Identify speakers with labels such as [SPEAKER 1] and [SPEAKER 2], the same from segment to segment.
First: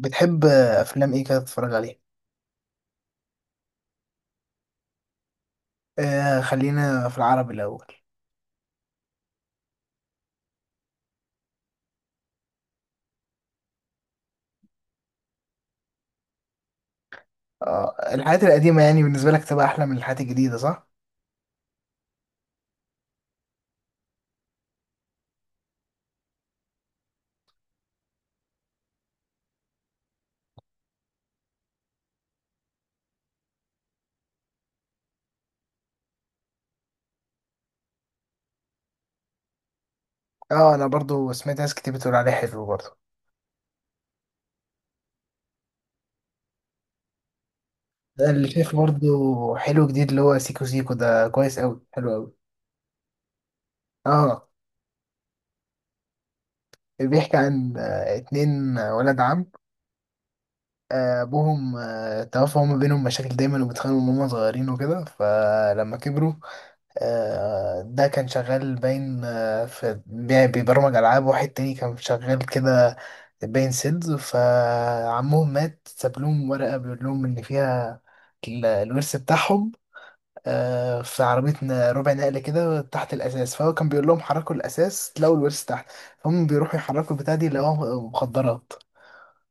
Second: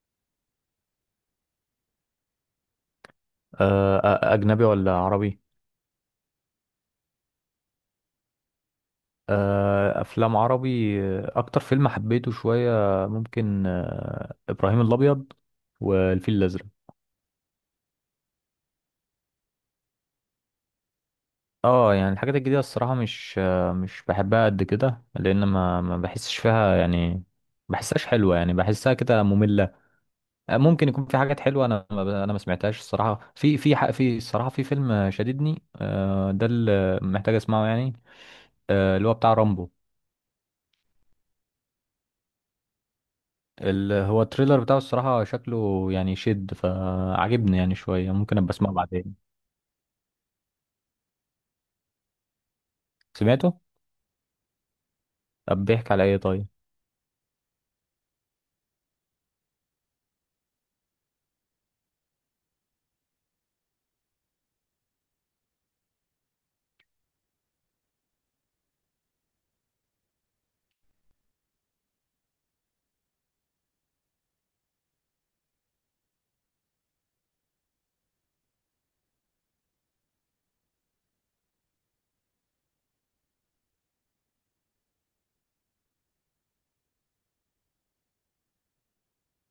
[SPEAKER 1] بتحب افلام ايه كده تتفرج عليها؟
[SPEAKER 2] أجنبي ولا عربي؟
[SPEAKER 1] آه، خلينا في العربي الاول.
[SPEAKER 2] أفلام عربي. أكتر فيلم حبيته شوية ممكن إبراهيم الأبيض والفيل الأزرق.
[SPEAKER 1] آه، الحاجات القديمه يعني بالنسبه لك تبقى احلى من الحاجات الجديده، صح؟
[SPEAKER 2] اه يعني الحاجات الجديدة الصراحة مش بحبها قد كده، لأن ما بحسش فيها يعني، بحسهاش حلوة، يعني بحسها كده مملة. ممكن يكون في حاجات حلوة، أنا ما ب- أنا ما سمعتهاش الصراحة. في الصراحة في فيلم شددني، ده اللي محتاج أسمعه يعني، اللي هو بتاع رامبو.
[SPEAKER 1] اه، انا برضو سمعت ناس كتير بتقول عليه حلو برضو.
[SPEAKER 2] هو التريلر بتاعه الصراحة شكله يعني شد فعجبني يعني شوية،
[SPEAKER 1] ده
[SPEAKER 2] ممكن
[SPEAKER 1] اللي
[SPEAKER 2] أبقى أسمعه
[SPEAKER 1] شايف برضو
[SPEAKER 2] بعدين.
[SPEAKER 1] حلو جديد، اللي هو سيكو سيكو، ده كويس قوي، حلو قوي.
[SPEAKER 2] سمعته؟
[SPEAKER 1] اه،
[SPEAKER 2] طب بيحكي على إيه طيب؟
[SPEAKER 1] بيحكي عن اتنين ولد عم. ابوهم توفى، وما بينهم مشاكل دايما وبيتخانقوا من هما صغيرين وكده، فلما كبروا ده كان شغال باين بيبرمج ألعاب، واحد تاني كان شغال كده باين سيلز. فعمهم مات ساب لهم ورقة بيقول لهم إن فيها الورث بتاعهم. في عربية ربع نقل كده تحت الأساس، فهو كان بيقول لهم حركوا الأساس تلاقوا الورث تحت. فهم بيروحوا يحركوا البتاع دي، لقوها مخدرات.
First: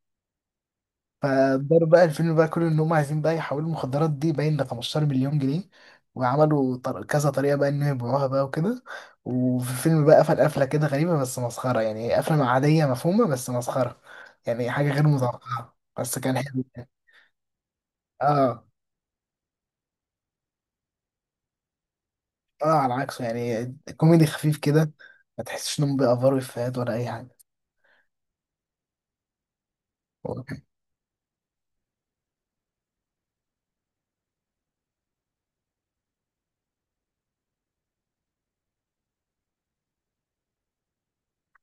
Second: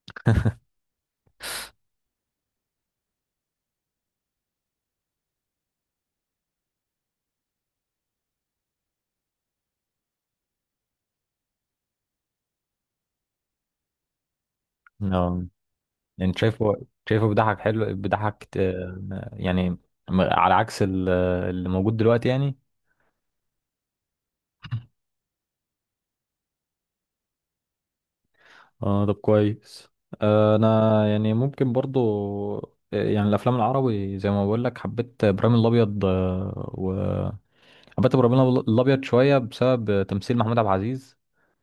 [SPEAKER 1] فداروا بقى الفيلم بقى كله ان هم عايزين بقى يحولوا المخدرات دي باين ل 15 مليون جنيه، وعملوا كذا طريقه بقى انهم يبيعوها بقى وكده. وفي الفيلم بقى قفل قفله كده غريبه بس مسخره، يعني قفله عاديه مفهومه بس مسخره. يعني حاجه غير
[SPEAKER 2] نعم.
[SPEAKER 1] متوقعه بس
[SPEAKER 2] يعني
[SPEAKER 1] كان حلو
[SPEAKER 2] شايفه
[SPEAKER 1] يعني.
[SPEAKER 2] شايفه بيضحك حلو بيضحك،
[SPEAKER 1] اه،
[SPEAKER 2] يعني على عكس اللي موجود دلوقتي يعني.
[SPEAKER 1] اه، على عكسه يعني. كوميدي خفيف كده، ما تحسش انهم بيأفروا افيهات ولا اي حاجه.
[SPEAKER 2] اه طب كويس. انا يعني ممكن برضو، يعني الافلام العربي زي ما بقول لك، حبيت ابراهيم الابيض و حبيت ابراهيم الابيض شويه بسبب تمثيل محمود عبد العزيز،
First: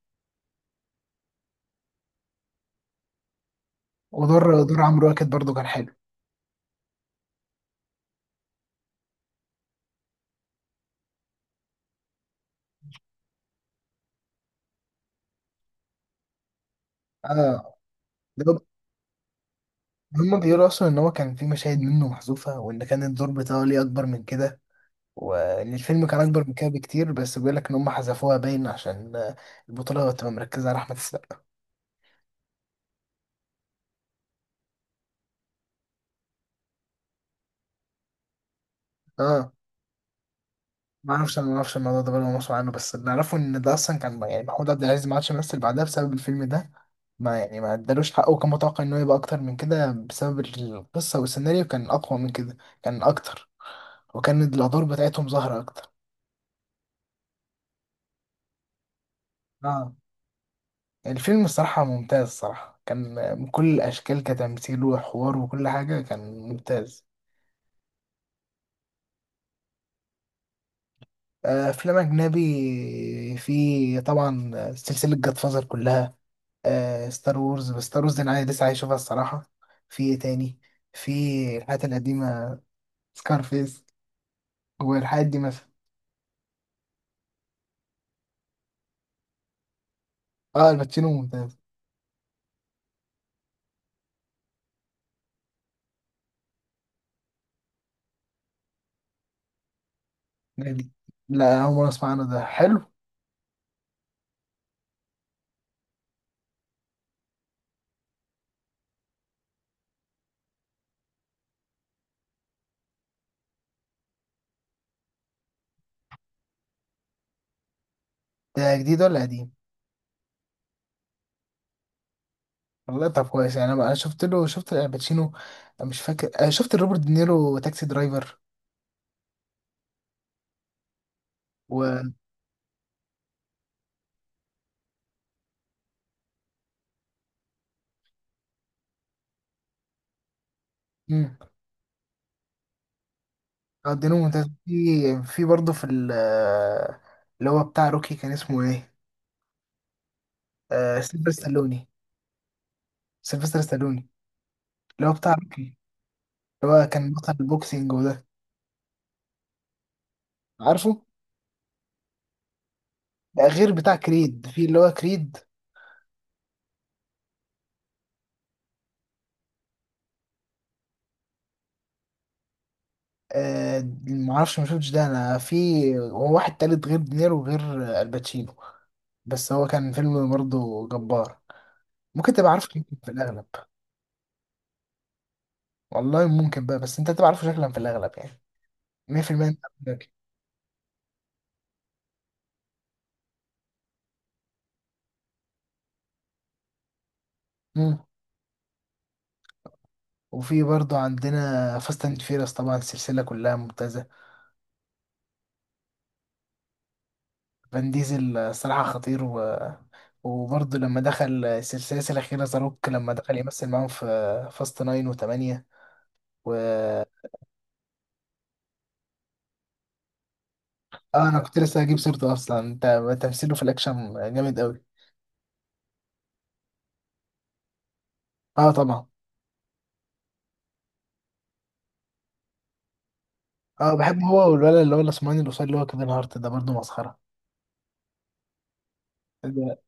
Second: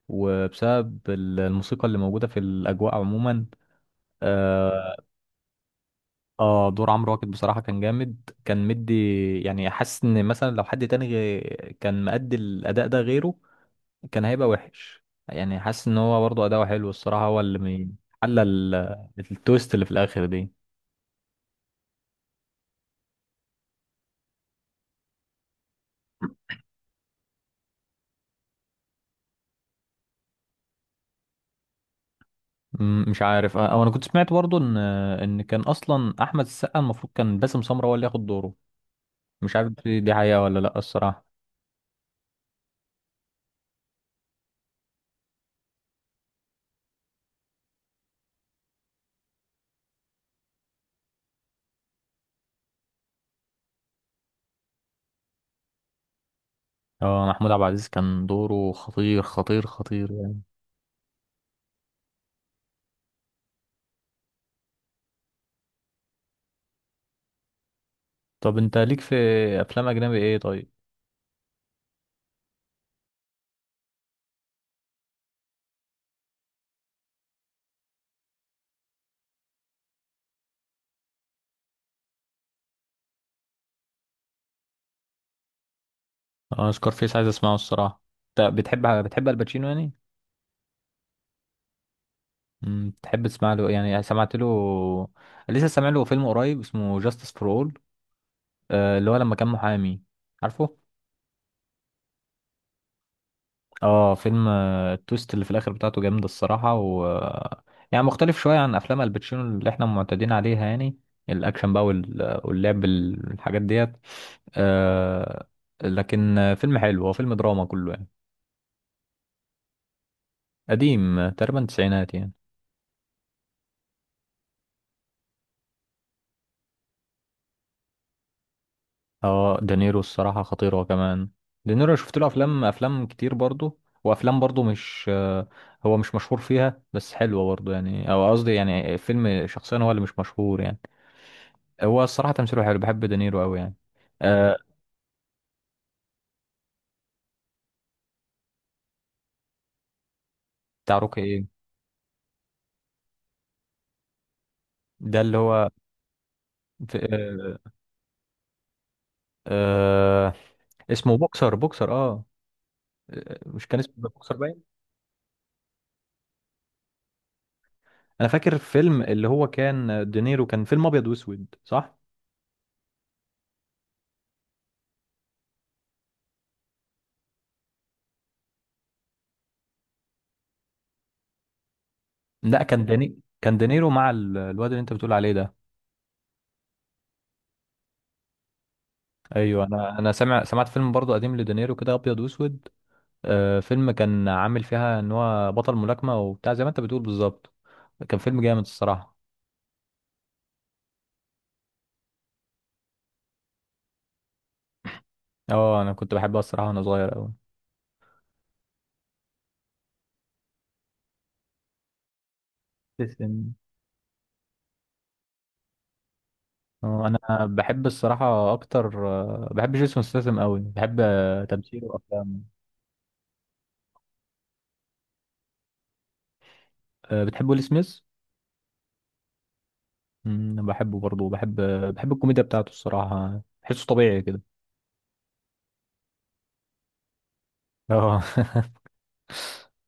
[SPEAKER 2] وبسبب الموسيقى اللي موجودة في الأجواء عموما.
[SPEAKER 1] ودور
[SPEAKER 2] آه,
[SPEAKER 1] عمرو واكد برضو كان حلو.
[SPEAKER 2] آه دور عمرو واكد بصراحة كان جامد، كان مدي، يعني حاسس إن مثلا لو حد تاني كان مأدي الأداء ده غيره كان هيبقى وحش. يعني حاسس إن هو برضه أداؤه حلو الصراحة، هو اللي
[SPEAKER 1] اه،
[SPEAKER 2] حل
[SPEAKER 1] ده
[SPEAKER 2] التويست اللي في الآخر
[SPEAKER 1] هما
[SPEAKER 2] دي.
[SPEAKER 1] بيقولوا اصلا ان هو كان في مشاهد منه محذوفه، وان كان الدور بتاعه ليه اكبر من كده، والفيلم كان اكبر من كده بكتير، بس بيقول لك ان هم حذفوها باين عشان البطوله تبقى مركزه على احمد السقا.
[SPEAKER 2] مم، مش عارف. أو أنا كنت سمعت برضه إن كان أصلا أحمد السقا المفروض كان باسم سمرة هو اللي ياخد دوره،
[SPEAKER 1] اه،
[SPEAKER 2] مش عارف دي حقيقة ولا لأ
[SPEAKER 1] ما
[SPEAKER 2] الصراحة.
[SPEAKER 1] اعرفش، انا ما اعرفش الموضوع ده بقى مسؤول عنه، بس اللي اعرفه ان ده اصلا كان يعني محمود عبد العزيز ما عادش يمثل بعدها بسبب الفيلم ده. ما ادالوش حقه، وكان متوقع انه يبقى اكتر من كده بسبب القصه، والسيناريو كان اقوى من كده، كان اكتر، وكان الادوار بتاعتهم ظاهره اكتر.
[SPEAKER 2] اه محمود عبد العزيز كان دوره خطير خطير
[SPEAKER 1] اه،
[SPEAKER 2] خطير يعني.
[SPEAKER 1] الفيلم الصراحه ممتاز، الصراحه كان من كل الاشكال كتمثيل وحوار وكل حاجه كان ممتاز.
[SPEAKER 2] طب انت ليك في افلام اجنبي ايه طيب؟
[SPEAKER 1] افلام اجنبي في طبعا. سلسله جاد فازر كلها، ستار وورز، بس ستار وورز انا عايز، لسه عايز اشوفها الصراحه. في ايه تاني؟ في الحاجات القديمه، سكارفيس والحاجات دي مثلا.
[SPEAKER 2] اه سكارفيس عايز اسمعه الصراحه. انت بتحب الباتشينو يعني؟
[SPEAKER 1] اه، الباتشينو ممتاز.
[SPEAKER 2] تحب تسمع له يعني؟ سمعت له لسه، سامع له فيلم قريب اسمه جاستس فور اول، اللي هو لما كان محامي، عارفه؟
[SPEAKER 1] جديد. لا، اول مره اسمع عنه، ده حلو.
[SPEAKER 2] اه فيلم، التويست اللي في الاخر بتاعته جامده الصراحه، و يعني مختلف شويه عن افلام الباتشينو اللي احنا معتادين عليها يعني. الاكشن بقى وال- آه، واللعب الحاجات ديت. آه لكن فيلم حلو، هو فيلم دراما كله يعني.
[SPEAKER 1] ده جديد ولا قديم؟
[SPEAKER 2] قديم، تقريبا تسعينات يعني.
[SPEAKER 1] والله طب كويس يعني، انا شفت له، شفت الباتشينو، مش فاكر، شفت روبرت دينيرو تاكسي درايفر.
[SPEAKER 2] اه دانيرو الصراحه خطير هو كمان. دانيرو
[SPEAKER 1] و
[SPEAKER 2] شفت له افلام كتير برضه، وافلام برضه مش آه، هو مش مشهور فيها بس حلوه برضه يعني. او قصدي يعني فيلم شخصيا هو اللي مش مشهور يعني.
[SPEAKER 1] مم.
[SPEAKER 2] هو الصراحة تمثيله حلو، بحب دينيرو قوي يعني.
[SPEAKER 1] اه، الدين الممتاز،
[SPEAKER 2] آه
[SPEAKER 1] في في برضه، في اللي هو بتاع روكي، كان اسمه ايه؟
[SPEAKER 2] بتاع روكي
[SPEAKER 1] سيلفستر
[SPEAKER 2] ايه؟
[SPEAKER 1] ستالوني. سيلفستر ستالوني، اللي هو
[SPEAKER 2] ده
[SPEAKER 1] بتاع
[SPEAKER 2] اللي هو،
[SPEAKER 1] روكي، اللي هو
[SPEAKER 2] في
[SPEAKER 1] كان بطل
[SPEAKER 2] آه
[SPEAKER 1] البوكسينج وده.
[SPEAKER 2] آه
[SPEAKER 1] عارفه؟
[SPEAKER 2] اسمه بوكسر اه.
[SPEAKER 1] لا،
[SPEAKER 2] مش
[SPEAKER 1] غير
[SPEAKER 2] كان اسمه
[SPEAKER 1] بتاع
[SPEAKER 2] بوكسر
[SPEAKER 1] كريد،
[SPEAKER 2] باين؟
[SPEAKER 1] في اللي هو كريد.
[SPEAKER 2] انا فاكر فيلم، اللي هو كان دينيرو كان فيلم ابيض واسود، صح؟
[SPEAKER 1] معرفش، ما شفتش ده، انا في هو واحد تالت غير دينيرو وغير الباتشينو. بس هو كان فيلم برضه جبار، ممكن تبقى
[SPEAKER 2] لا،
[SPEAKER 1] عارفه شكلا
[SPEAKER 2] كان
[SPEAKER 1] في
[SPEAKER 2] داني،
[SPEAKER 1] الاغلب.
[SPEAKER 2] كان دينيرو مع الواد اللي انت بتقول عليه ده.
[SPEAKER 1] والله ممكن بقى، بس انت تبقى عارفه شكلا في الاغلب يعني. 100% انت
[SPEAKER 2] ايوه،
[SPEAKER 1] عارفه
[SPEAKER 2] انا
[SPEAKER 1] شكلاً.
[SPEAKER 2] انا سامع سمعت فيلم برضه قديم لدينيرو كده ابيض واسود. آه فيلم كان عامل فيها ان هو بطل ملاكمة وبتاع، زي ما انت بتقول بالظبط.
[SPEAKER 1] مم.
[SPEAKER 2] كان فيلم جامد الصراحة.
[SPEAKER 1] وفي برضه عندنا فاست اند فيرس، طبعا السلسلة كلها ممتازة.
[SPEAKER 2] اه انا كنت بحبها الصراحة وانا صغير قوي.
[SPEAKER 1] فان ديزل صراحة خطير، و وبرضه لما دخل السلسلة الأخيرة زاروك لما دخل
[SPEAKER 2] ستيسم.
[SPEAKER 1] يمثل معاهم في فاست ناين وتمانية. و
[SPEAKER 2] اه انا بحب الصراحه اكتر، بحب جيسون ستاثام قوي، بحب
[SPEAKER 1] اه، أنا كنت لسه
[SPEAKER 2] تمثيله
[SPEAKER 1] هجيب سيرته
[SPEAKER 2] وافلامه.
[SPEAKER 1] أصلا، انت تمثيله في الأكشن جامد أوي.
[SPEAKER 2] بتحب ويل سميث؟
[SPEAKER 1] اه، طبعا.
[SPEAKER 2] أمم، بحبه برضه، بحب الكوميديا بتاعته الصراحه، بحسه
[SPEAKER 1] اه، بحب
[SPEAKER 2] طبيعي
[SPEAKER 1] هو
[SPEAKER 2] كده.
[SPEAKER 1] والولد اللي هو الأسمراني القصير اللي هو كيفن هارت ده برضه مسخرة.
[SPEAKER 2] اه.
[SPEAKER 1] ده-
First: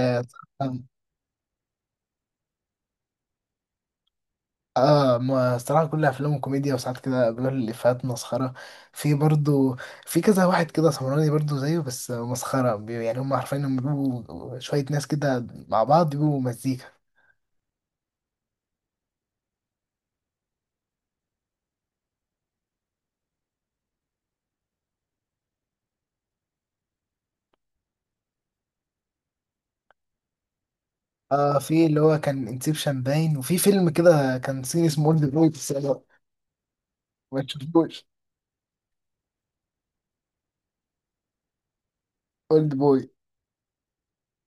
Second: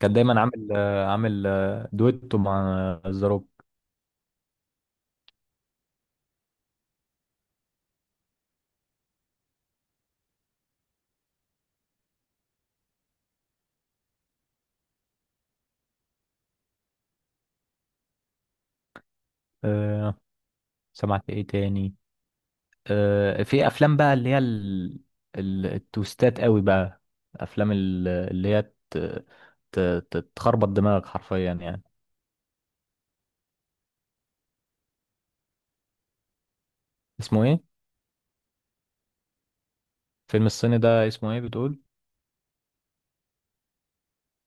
[SPEAKER 2] كان دايما عامل
[SPEAKER 1] آه
[SPEAKER 2] دويتو مع ذا روك.
[SPEAKER 1] اه، ما الصراحة كل افلامه كوميديا، وساعات كده بيقول الافيهات مسخرة. في برضو، في كذا واحد كده سمراني برضو زيه بس مسخرة، يعني هم عارفين انهم بيبقوا شوية ناس كده مع بعض بيبقوا مزيكا.
[SPEAKER 2] آه، سمعت ايه تاني؟ في افلام بقى اللي هي التويستات قوي بقى، افلام اللي هي ت- ت- تخربط دماغك حرفيا
[SPEAKER 1] اه،
[SPEAKER 2] يعني.
[SPEAKER 1] في اللي هو كان انسبشن باين، وفي فيلم كده كان صيني اسمه اولد بوي، بس أنا ما
[SPEAKER 2] اسمه ايه؟
[SPEAKER 1] تشوفوش.
[SPEAKER 2] فيلم الصيني ده اسمه ايه بتقول؟
[SPEAKER 1] اولد بوي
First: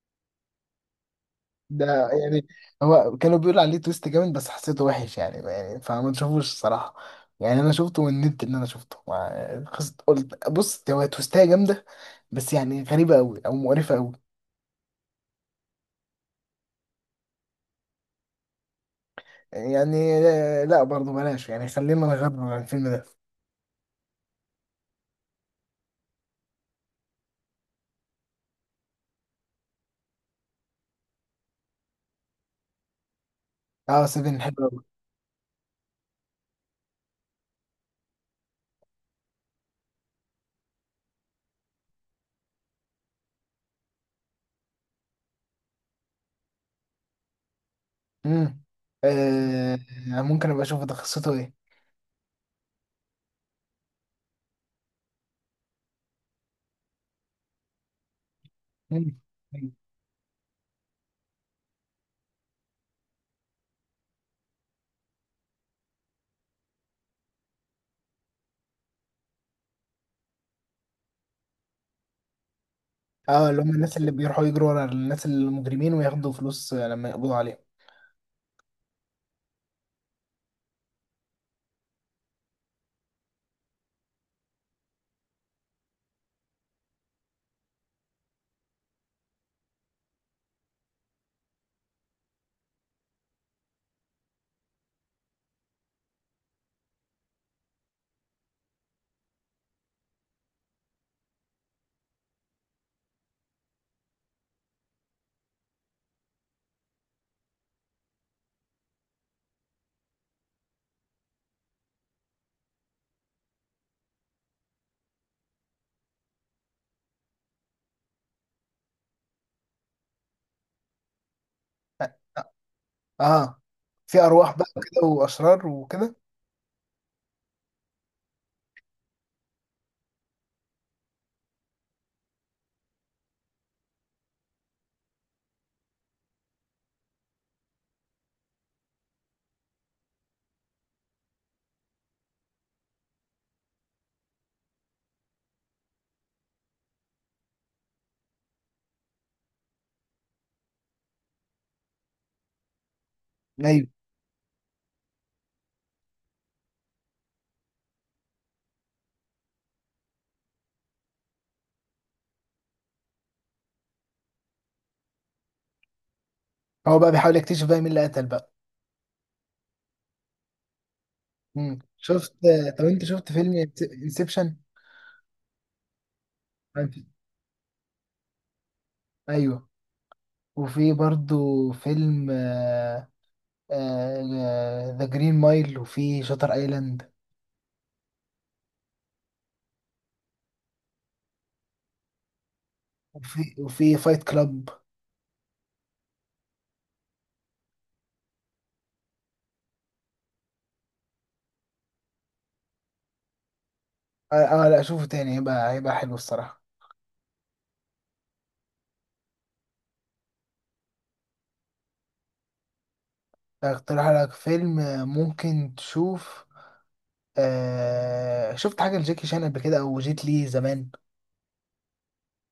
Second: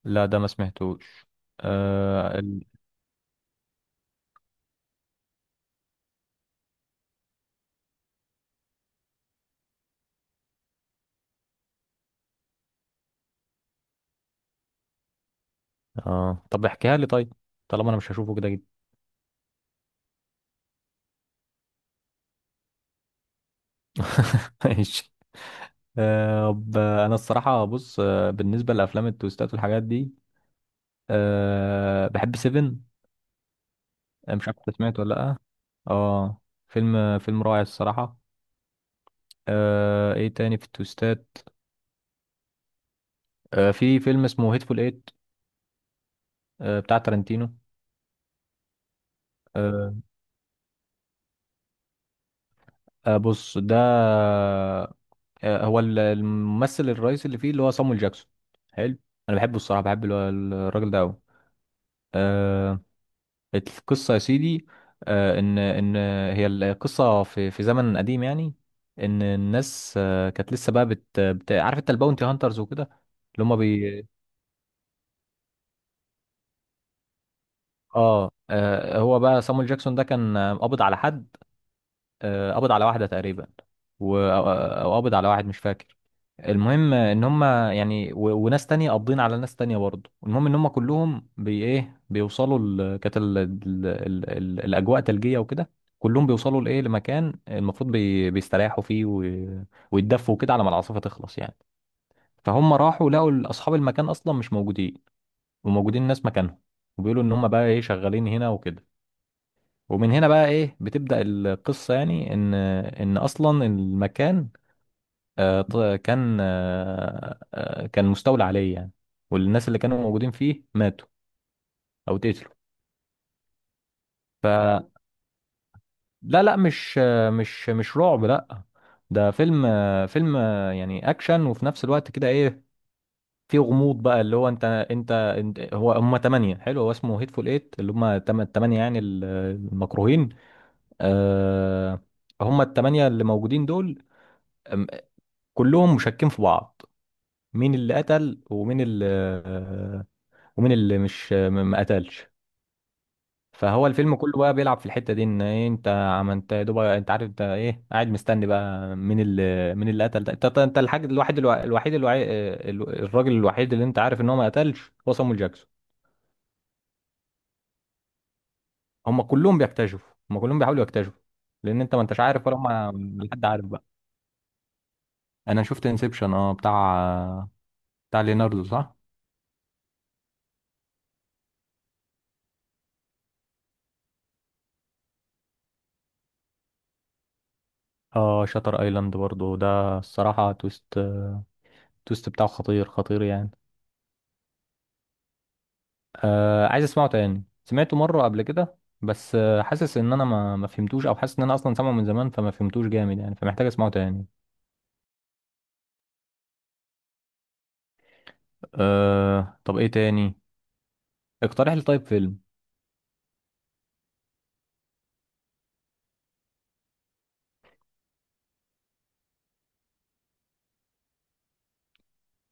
[SPEAKER 2] لا ده ما سمعتوش.
[SPEAKER 1] ده
[SPEAKER 2] آه
[SPEAKER 1] يعني
[SPEAKER 2] ال...
[SPEAKER 1] هو كانوا بيقولوا عليه تويست جامد، بس حسيته وحش يعني، فما تشوفوش الصراحة. يعني انا شفته من النت، ان انا شفته خست قلت بص هو تويستاية جامدة، بس يعني غريبة قوي او مقرفة قوي.
[SPEAKER 2] آه طب احكيها لي طيب، طالما انا مش هشوفه كده جدا.
[SPEAKER 1] يعني، لا برضه بلاش يعني، خلينا نغير عن الفيلم ده.
[SPEAKER 2] ماشي. انا الصراحة بص، آه بالنسبة لافلام التويستات والحاجات دي، آه بحب سيفن.
[SPEAKER 1] اه، سيفن
[SPEAKER 2] مش
[SPEAKER 1] حلو
[SPEAKER 2] عارف انت
[SPEAKER 1] قوي.
[SPEAKER 2] سمعته ولا لا. اه فيلم، فيلم رائع الصراحة. آه ايه تاني في التويستات؟ آه في فيلم اسمه هيتفول ايت، آه بتاع تارانتينو.
[SPEAKER 1] امم آه
[SPEAKER 2] آه.
[SPEAKER 1] ممكن ابقى اشوف ده قصته ايه؟
[SPEAKER 2] آه بص ده، هو الممثل الرئيسي اللي فيه اللي هو صامويل جاكسون، حلو.
[SPEAKER 1] مم.
[SPEAKER 2] انا بحبه الصراحه، بحب الراجل ده قوي. آه القصه يا سيدي، آه ان ان هي القصه، في في زمن قديم يعني، ان الناس آه كانت لسه بقى بت, بت عارف انت الباونتي هانترز وكده. اللي
[SPEAKER 1] اه،
[SPEAKER 2] هم
[SPEAKER 1] اللي هم الناس
[SPEAKER 2] بي،
[SPEAKER 1] اللي بيروحوا يجروا ورا الناس المجرمين، وياخدوا فلوس لما يقبضوا عليهم.
[SPEAKER 2] اه هو بقى صامويل جاكسون ده كان قابض على حد، آه قابض على واحده تقريبا، و او قابض على واحد مش فاكر. المهم ان هم يعني، وناس تانية قابضين على ناس تانية برضه. المهم ان هم كلهم بي ايه بيوصلوا كانت الاجواء ثلجية وكده، كلهم بيوصلوا لايه، لمكان المفروض بيستريحوا فيه ويتدفوا كده على ما العاصفة تخلص يعني. فهم راحوا لقوا اصحاب المكان اصلا مش موجودين، وموجودين ناس مكانهم، وبيقولوا ان هم بقى ايه شغالين هنا وكده. ومن هنا بقى ايه بتبدأ القصة يعني، ان اصلا المكان، آه، ط- كان آه، آه، كان مستولى عليه يعني، والناس اللي كانوا موجودين فيه ماتوا او اتقتلوا.
[SPEAKER 1] اه، في
[SPEAKER 2] ف
[SPEAKER 1] ارواح بقى وكده، واشرار وكده؟
[SPEAKER 2] لا لا مش آه، مش مش رعب لا، ده فيلم يعني اكشن، وفي نفس الوقت كده ايه، في غموض بقى. اللي هو انت انت, انت هو هم تمانية، حلو، هو اسمه هيتفول ايت اللي هم التمانية يعني المكروهين. آه، هم التمانية اللي موجودين دول، أم- كلهم مشكين في بعض، مين اللي قتل ومين اللي، ومين اللي مش م- ما قتلش.
[SPEAKER 1] ايوه،
[SPEAKER 2] فهو الفيلم كله بقى بيلعب في الحتة دي، ان إيه انت عملت، يا دوب انت عارف انت ايه، قاعد مستني بقى مين اللي قتل ده، انت انت الحاج الوحيد الوحيد الراجل الوحيد اللي انت عارف ان هو ما قتلش هو صامويل جاكسون.
[SPEAKER 1] هو بقى بيحاول يكتشف بقى مين اللي قتل بقى.
[SPEAKER 2] هم كلهم بيكتشفوا، هم كلهم بيحاولوا يكتشفوا،
[SPEAKER 1] مم.
[SPEAKER 2] لان انت ما انتش
[SPEAKER 1] شفت.
[SPEAKER 2] عارف ولا هم
[SPEAKER 1] طب انت
[SPEAKER 2] ولا
[SPEAKER 1] شفت
[SPEAKER 2] حد
[SPEAKER 1] فيلم
[SPEAKER 2] عارف بقى.
[SPEAKER 1] انسبشن؟
[SPEAKER 2] انا شفت انسبشن اه، بتاع ليناردو صح.
[SPEAKER 1] ايوه. وفي برضو فيلم ذا جرين مايل، وفي شاتر ايلاند.
[SPEAKER 2] اه شاتر ايلاند برضو ده الصراحة تويست، تويست بتاعه خطير خطير يعني.
[SPEAKER 1] وفي فايت كلاب.
[SPEAKER 2] آه عايز اسمعه تاني، سمعته مرة قبل كده بس آه حاسس ان انا ما فهمتوش، او حاسس ان انا اصلا سامعه من زمان فما فهمتوش جامد يعني، فمحتاج اسمعه تاني.
[SPEAKER 1] اه، لا اشوفه تاني، هيبقى حلو الصراحة.
[SPEAKER 2] آه طب ايه تاني، اقترح لي طيب فيلم.
[SPEAKER 1] اقترح لك فيلم ممكن تشوف. شفت حاجة لجاكي شان قبل كده، او جيت لي زمان؟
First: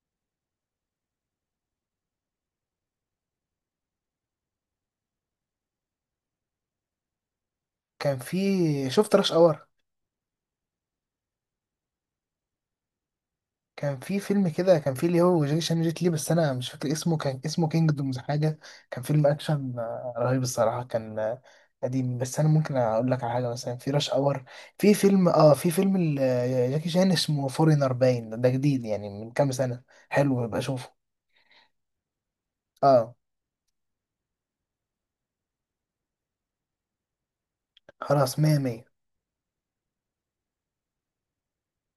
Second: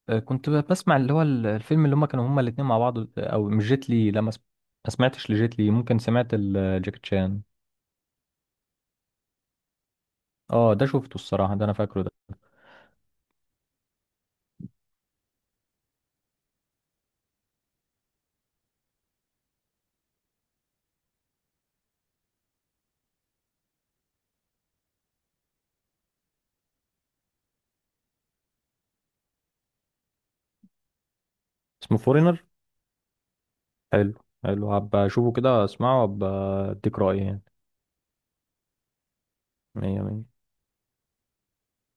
[SPEAKER 2] كنت بسمع اللي هو الفيلم اللي هما كانوا هما الاتنين مع بعض، او مش جيت لي لا ما سمعتش لجيت لي، ممكن سمعت جاكيت شان.
[SPEAKER 1] كان في، شفت رش اور.
[SPEAKER 2] اه ده شفته الصراحة ده انا فاكره ده.
[SPEAKER 1] كان في فيلم كده كان فيه اللي هو جاكي جيت لي، بس انا مش فاكر اسمه، كان اسمه كينجدومز حاجه. كان فيلم اكشن رهيب الصراحه، كان قديم، بس انا ممكن اقول لك على حاجه، مثلا في راش اور. في فيلم جاكي شان اسمه فورينر باين، ده جديد يعني من كام سنه، حلو ببقى اشوفه.
[SPEAKER 2] اسمه فورينر؟
[SPEAKER 1] اه،
[SPEAKER 2] حلو، حلو هبقى اشوفه كده، اسمعه وابقى اديك رأيي يعني.
[SPEAKER 1] خلاص، مية مية.
[SPEAKER 2] مية مية.